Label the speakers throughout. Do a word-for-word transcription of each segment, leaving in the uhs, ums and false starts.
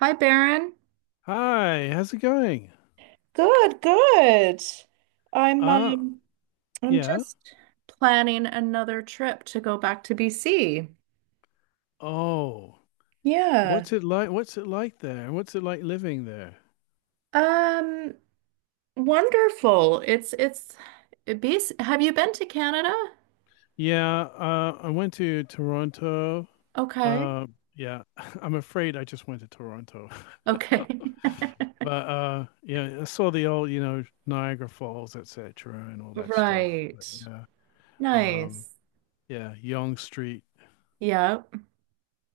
Speaker 1: Hi, Baron.
Speaker 2: Hi, how's it going?
Speaker 1: Good, good. I'm
Speaker 2: Uh,
Speaker 1: um I'm
Speaker 2: yeah.
Speaker 1: Just planning another trip to go back to B C.
Speaker 2: Oh,
Speaker 1: Yeah.
Speaker 2: what's it like? What's it like there? What's it like living there?
Speaker 1: Um, Wonderful. It's it's B C. Have you been to Canada?
Speaker 2: Yeah, uh, I went to Toronto.
Speaker 1: Okay.
Speaker 2: Uh, yeah, I'm afraid I just went to Toronto.
Speaker 1: Okay.
Speaker 2: But uh, yeah, I saw the old, you know, Niagara Falls, et cetera, and all that stuff. But
Speaker 1: Right.
Speaker 2: yeah, um,
Speaker 1: Nice.
Speaker 2: yeah, Yonge Street,
Speaker 1: Yeah.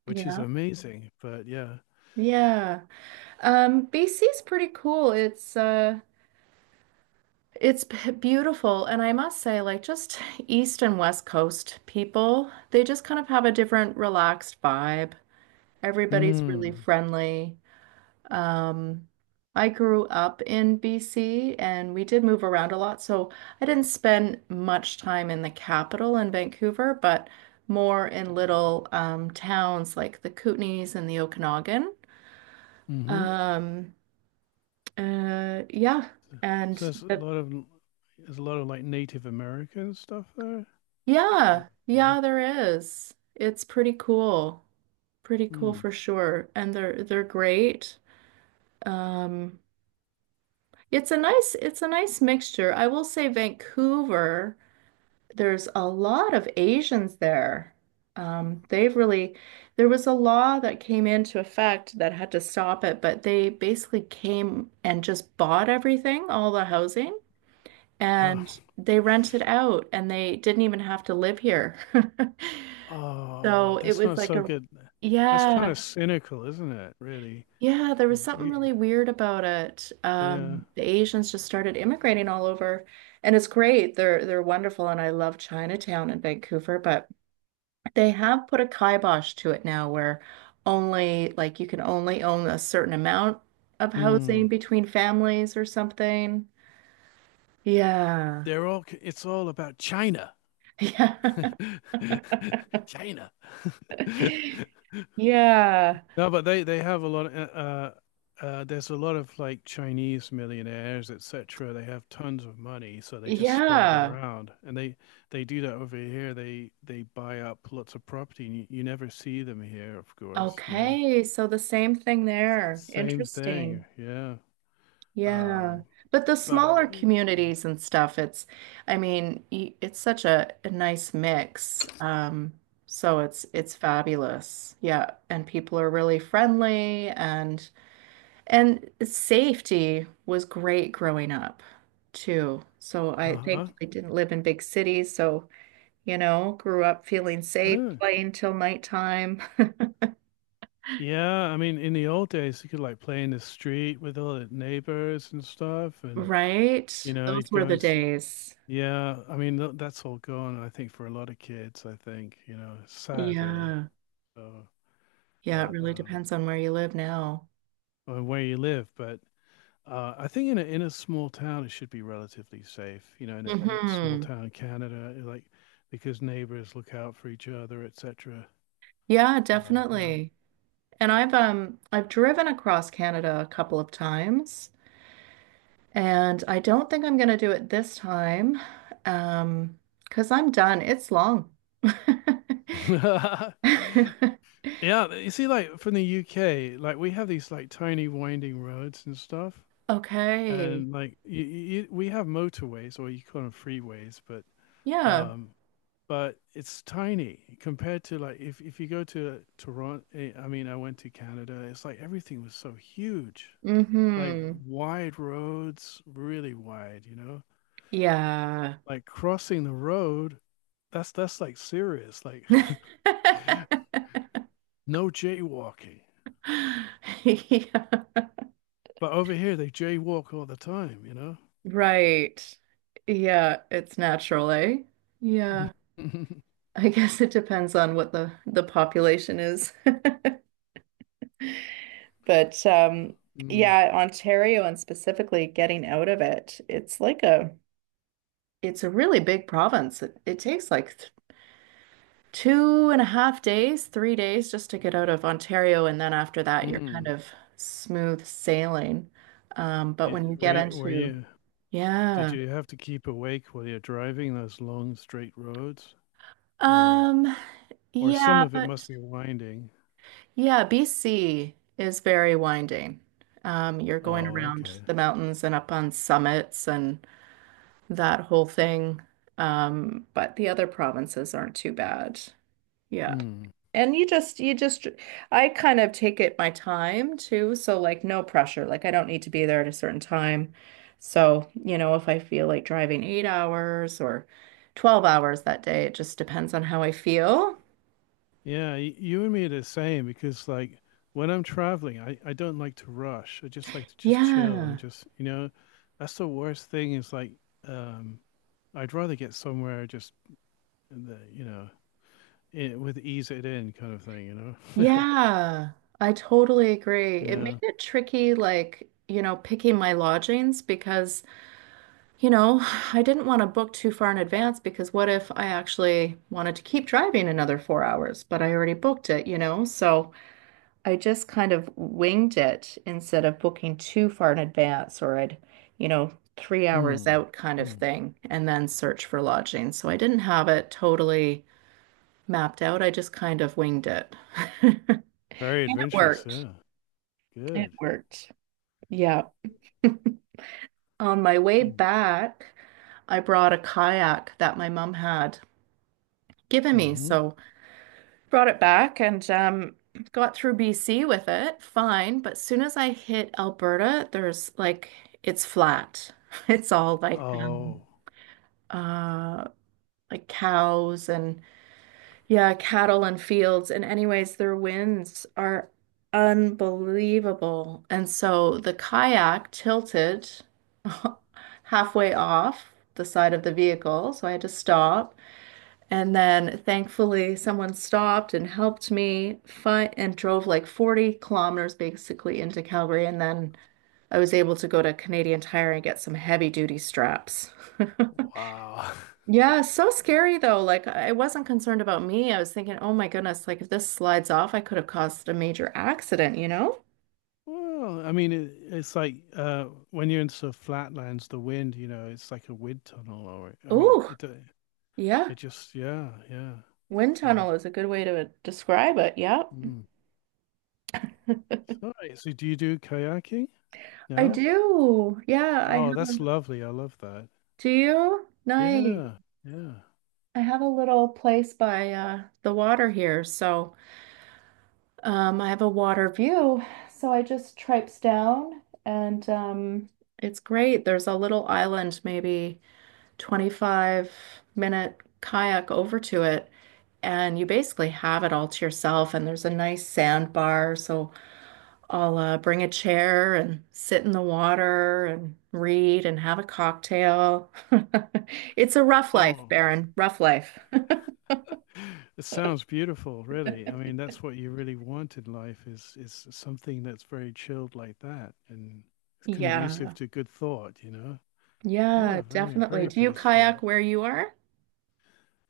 Speaker 2: which is
Speaker 1: Yeah.
Speaker 2: amazing. But yeah,
Speaker 1: Yeah. Um, B C's pretty cool. It's uh It's b- beautiful. And I must say, like, just East and West Coast people, they just kind of have a different relaxed vibe. Everybody's really
Speaker 2: mm,
Speaker 1: friendly. Um, I grew up in B C and we did move around a lot. So I didn't spend much time in the capital in Vancouver, but more in little um, towns like the Kootenays and the Okanagan.
Speaker 2: mm-hmm.
Speaker 1: Um, uh, yeah. And
Speaker 2: So there's a
Speaker 1: the
Speaker 2: lot of there's a lot of like Native American stuff there. But,
Speaker 1: Yeah,
Speaker 2: yeah.
Speaker 1: yeah, there is. It's pretty cool. Pretty cool
Speaker 2: Hmm.
Speaker 1: for sure. And they're they're great. Um, it's a nice it's a nice mixture. I will say Vancouver, there's a lot of Asians there. Um, they've really There was a law that came into effect that had to stop it, but they basically came and just bought everything, all the housing,
Speaker 2: Oh,
Speaker 1: and they rent it out and they didn't even have to live here.
Speaker 2: oh,
Speaker 1: So it
Speaker 2: that's
Speaker 1: was
Speaker 2: not
Speaker 1: like
Speaker 2: so
Speaker 1: a,
Speaker 2: good. That's kind of
Speaker 1: yeah,
Speaker 2: cynical, isn't it? Really.
Speaker 1: yeah, there was something
Speaker 2: Yeah.
Speaker 1: really weird about it.
Speaker 2: Yeah.
Speaker 1: Um, the Asians just started immigrating all over, and it's great. They're they're wonderful, and I love Chinatown in Vancouver, but they have put a kibosh to it now where only like you can only own a certain amount of housing
Speaker 2: Hmm.
Speaker 1: between families or something. Yeah.
Speaker 2: They're all. It's all about China. China.
Speaker 1: Yeah. Yeah.
Speaker 2: No, but they they have a lot of, uh, uh, uh, there's a lot of like Chinese millionaires, et cetera. They have tons of money, so they just spread it
Speaker 1: Yeah.
Speaker 2: around, and they they do that over here. They they buy up lots of property, and you, you never see them here, of course. You know,
Speaker 1: Okay. So the same thing there.
Speaker 2: same thing.
Speaker 1: Interesting.
Speaker 2: Yeah.
Speaker 1: Yeah.
Speaker 2: Um.
Speaker 1: But the
Speaker 2: But
Speaker 1: smaller
Speaker 2: yeah.
Speaker 1: communities and stuff, it's, I mean, y- it's such a, a nice mix. Um, so it's it's fabulous. Yeah, and people are really friendly and and safety was great growing up too. So I think
Speaker 2: Uh-huh.
Speaker 1: I didn't live in big cities, so you know, grew up feeling safe,
Speaker 2: Yeah.
Speaker 1: playing till nighttime,
Speaker 2: Yeah, I mean, in the old days, you could like play in the street with all the neighbors and stuff, and
Speaker 1: right?
Speaker 2: you know, you'd
Speaker 1: Those were
Speaker 2: go
Speaker 1: the
Speaker 2: and see.
Speaker 1: days.
Speaker 2: Yeah, I mean th that's all gone. I think for a lot of kids, I think you know, it's sad really.
Speaker 1: Yeah.
Speaker 2: So,
Speaker 1: Yeah, it
Speaker 2: but
Speaker 1: really
Speaker 2: um,
Speaker 1: depends on where you live now.
Speaker 2: or where you live, but uh, I think in a in a small town, it should be relatively safe. You know, in a, a small
Speaker 1: Hmm.
Speaker 2: town in Canada, like because neighbors look out for each other, et cetera.
Speaker 1: Yeah,
Speaker 2: Uh, yeah,
Speaker 1: definitely. And I've um I've driven across Canada a couple of times, and I don't think I'm gonna do it this time, um, because I'm done. It's long.
Speaker 2: yeah. You see, like from the U K, like we have these like tiny winding roads and stuff.
Speaker 1: Okay.
Speaker 2: And like you, you, we have motorways or you call them freeways, but
Speaker 1: Yeah.
Speaker 2: um, but it's tiny compared to like if if you go to Toronto. I mean, I went to Canada. It's like everything was so huge, like
Speaker 1: Mm-hmm.
Speaker 2: wide roads, really wide. You know,
Speaker 1: Yeah.
Speaker 2: like crossing the road, that's that's like serious. Like no jaywalking.
Speaker 1: Yeah.
Speaker 2: But over here, they jaywalk all the time. You know.
Speaker 1: Right. Yeah, it's natural, eh? Yeah. I guess it depends on what the the population is. But um,
Speaker 2: Mm,
Speaker 1: yeah, Ontario and specifically getting out of it, it's like a it's a really big province. It, it takes like th two and a half days, three days just to get out of Ontario, and then after that, you're kind
Speaker 2: mm.
Speaker 1: of smooth sailing. Um, but
Speaker 2: Yeah,
Speaker 1: when you get
Speaker 2: where where
Speaker 1: into
Speaker 2: you? Did
Speaker 1: yeah,
Speaker 2: you have to keep awake while you're driving those long straight roads, or
Speaker 1: um,
Speaker 2: or some
Speaker 1: yeah,
Speaker 2: of it must
Speaker 1: but
Speaker 2: be winding?
Speaker 1: yeah, B C is very winding. Um, you're going
Speaker 2: Oh,
Speaker 1: around
Speaker 2: okay.
Speaker 1: the mountains and up on summits and that whole thing. Um, but the other provinces aren't too bad. Yeah.
Speaker 2: Hmm.
Speaker 1: And you just, you just, I kind of take it my time too. So, like, no pressure. Like, I don't need to be there at a certain time. So, you know, if I feel like driving eight hours or twelve hours that day, it just depends on how I feel.
Speaker 2: Yeah, y- you and me are the same because like when I'm traveling, I I don't like to rush. I just like to just chill and
Speaker 1: Yeah.
Speaker 2: just you know, that's the worst thing is like um, I'd rather get somewhere just in the you know in, with ease it in kind of thing, you know.
Speaker 1: Yeah. I totally agree. It
Speaker 2: Yeah.
Speaker 1: made it tricky, like, you know, picking my lodgings because. You know, I didn't want to book too far in advance because what if I actually wanted to keep driving another four hours, but I already booked it, you know? So I just kind of winged it instead of booking too far in advance or I'd, you know, three hours
Speaker 2: Hmm.
Speaker 1: out kind of
Speaker 2: Hmm.
Speaker 1: thing and then search for lodging. So I didn't have it totally mapped out. I just kind of winged it.
Speaker 2: Very
Speaker 1: And it
Speaker 2: adventurous.
Speaker 1: worked.
Speaker 2: Yeah.
Speaker 1: It
Speaker 2: Good.
Speaker 1: worked. Yeah. On my way
Speaker 2: Hmm.
Speaker 1: back, I brought a kayak that my mom had given me.
Speaker 2: Mm-hmm.
Speaker 1: So brought it back and um, got through B C with it, fine. But soon as I hit Alberta, there's like it's flat. It's all like um,
Speaker 2: Oh,
Speaker 1: uh, like Cows and yeah, cattle and fields. And anyways, their winds are unbelievable. And so the kayak tilted halfway off the side of the vehicle, so I had to stop. And then thankfully, someone stopped and helped me find and drove like forty kilometers basically into Calgary. And then I was able to go to Canadian Tire and get some heavy duty straps.
Speaker 2: wow.
Speaker 1: Yeah, so scary though. Like I wasn't concerned about me. I was thinking, oh my goodness, like if this slides off, I could have caused a major accident, you know?
Speaker 2: Well, I mean, it, it's like uh, when you're into the flatlands, the wind, you know, it's like a wind tunnel, or I mean,
Speaker 1: Oh
Speaker 2: it uh, it
Speaker 1: yeah.
Speaker 2: just, yeah, yeah.
Speaker 1: Wind
Speaker 2: So,
Speaker 1: tunnel is a good way to describe it. Yep.
Speaker 2: mm. So, so do you do kayaking?
Speaker 1: I
Speaker 2: No?
Speaker 1: do. Yeah, I
Speaker 2: Oh, that's
Speaker 1: have.
Speaker 2: lovely. I love that.
Speaker 1: Do you? Nice.
Speaker 2: Yeah, yeah.
Speaker 1: I have a little place by uh, the water here, so um, I have a water view. So I just traipse down, and um, it's great. There's a little island, maybe twenty-five minute kayak over to it, and you basically have it all to yourself. And there's a nice sandbar, so I'll uh, bring a chair and sit in the water and read and have a cocktail. It's a rough life,
Speaker 2: Oh,
Speaker 1: Baron. Rough life.
Speaker 2: it sounds beautiful, really. I mean, that's what you really want in life is is something that's very chilled like that and conducive
Speaker 1: Yeah.
Speaker 2: to good thought, you know?
Speaker 1: Yeah,
Speaker 2: Yeah, very,
Speaker 1: definitely.
Speaker 2: very
Speaker 1: Do you kayak
Speaker 2: peaceful.
Speaker 1: where you are?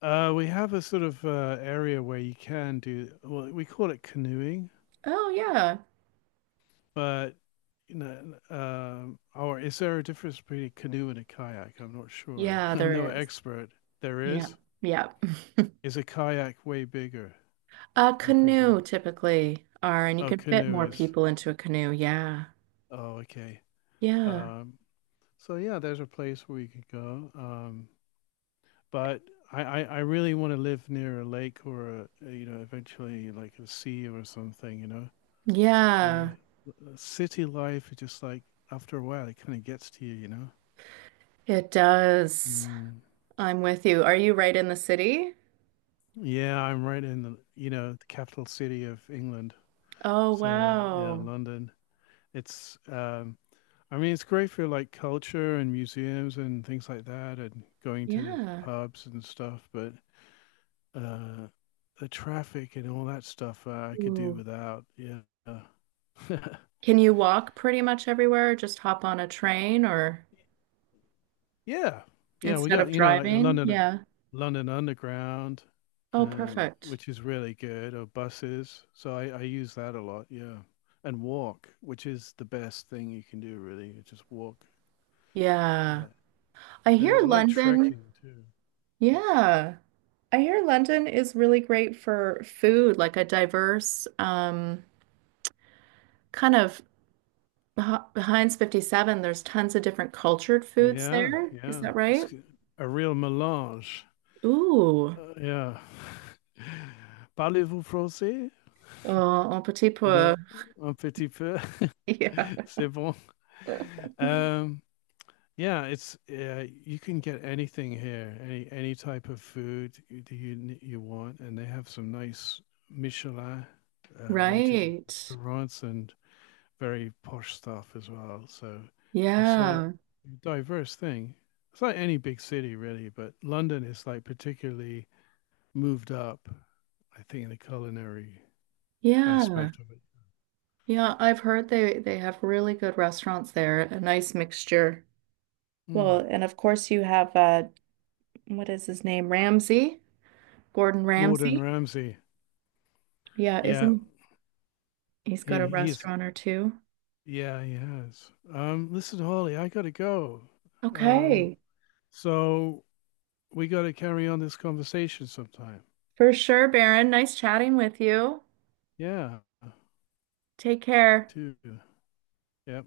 Speaker 2: Uh, we have a sort of uh, area where you can do, well, we call it canoeing,
Speaker 1: Oh, yeah.
Speaker 2: but you know, um, or is there a difference between a canoe and a kayak? I'm not sure.
Speaker 1: Yeah,
Speaker 2: I'm no
Speaker 1: there is.
Speaker 2: expert. There
Speaker 1: Yeah.
Speaker 2: is.
Speaker 1: Yeah.
Speaker 2: Is a kayak way bigger,
Speaker 1: A
Speaker 2: I
Speaker 1: canoe
Speaker 2: presume?
Speaker 1: typically are, and you
Speaker 2: Oh,
Speaker 1: can fit
Speaker 2: canoe
Speaker 1: more
Speaker 2: is.
Speaker 1: people into a canoe. Yeah.
Speaker 2: Oh, okay.
Speaker 1: Yeah.
Speaker 2: Um, so yeah, there's a place where you could go. Um, but I, I, I really want to live near a lake or a, you know, eventually like a sea or something, you know.
Speaker 1: Yeah.
Speaker 2: The city life is just like after a while, it kind of gets to you, you know.
Speaker 1: It does.
Speaker 2: Mm.
Speaker 1: I'm with you. Are you right in the city?
Speaker 2: Yeah, I'm right in the, you know, the capital city of England.
Speaker 1: Oh,
Speaker 2: So yeah,
Speaker 1: wow.
Speaker 2: London. It's um I mean it's great for like culture and museums and things like that and going to
Speaker 1: Yeah.
Speaker 2: pubs and stuff, but uh the traffic and all that stuff uh, I could do
Speaker 1: Ooh.
Speaker 2: without. Yeah. Uh,
Speaker 1: Can you walk pretty much everywhere? Just hop on a train or
Speaker 2: Yeah. Yeah, we
Speaker 1: instead
Speaker 2: got,
Speaker 1: of
Speaker 2: you know, like the
Speaker 1: driving?
Speaker 2: London
Speaker 1: Yeah.
Speaker 2: London Underground,
Speaker 1: Oh,
Speaker 2: um,
Speaker 1: perfect.
Speaker 2: which is really good, or buses. So I, I use that a lot, yeah. And walk, which is the best thing you can do, really. You Just walk.
Speaker 1: Yeah.
Speaker 2: Uh,
Speaker 1: I
Speaker 2: uh, I
Speaker 1: hear
Speaker 2: like
Speaker 1: London.
Speaker 2: trekking too.
Speaker 1: Yeah. I hear London is really great for food, like a diverse um, kind of beh- behind fifty-seven. There's tons of different cultured foods
Speaker 2: Yeah,
Speaker 1: there. Is
Speaker 2: yeah.
Speaker 1: that
Speaker 2: It's
Speaker 1: right?
Speaker 2: g- a real melange.
Speaker 1: Ooh,
Speaker 2: Uh, yeah. Parlez-vous français?
Speaker 1: oh, un petit peu.
Speaker 2: Non, un petit peu.
Speaker 1: Yeah.
Speaker 2: C'est bon. Um, Yeah, it's uh, you can get anything here, any any type of food you do you you want, and they have some nice Michelin uh, rated
Speaker 1: Right.
Speaker 2: restaurants and very posh stuff as well. So it's a
Speaker 1: Yeah.
Speaker 2: diverse thing. It's like any big city really, but London is like particularly moved up, I think, in the culinary
Speaker 1: Yeah.
Speaker 2: aspect of it.
Speaker 1: Yeah, I've heard they they have really good restaurants there. A nice mixture. Well,
Speaker 2: Mm.
Speaker 1: and of course you have uh what is his name? Ramsay? Gordon
Speaker 2: Gordon
Speaker 1: Ramsay.
Speaker 2: Ramsay,
Speaker 1: Yeah,
Speaker 2: yeah,
Speaker 1: isn't he's got
Speaker 2: he
Speaker 1: a
Speaker 2: he's
Speaker 1: restaurant or two?
Speaker 2: Yeah, he has. Um, listen, Holly, I gotta go. Um,
Speaker 1: Okay,
Speaker 2: so we gotta carry on this conversation sometime.
Speaker 1: for sure, Baron. Nice chatting with you.
Speaker 2: Yeah,
Speaker 1: Take care.
Speaker 2: too. Yep.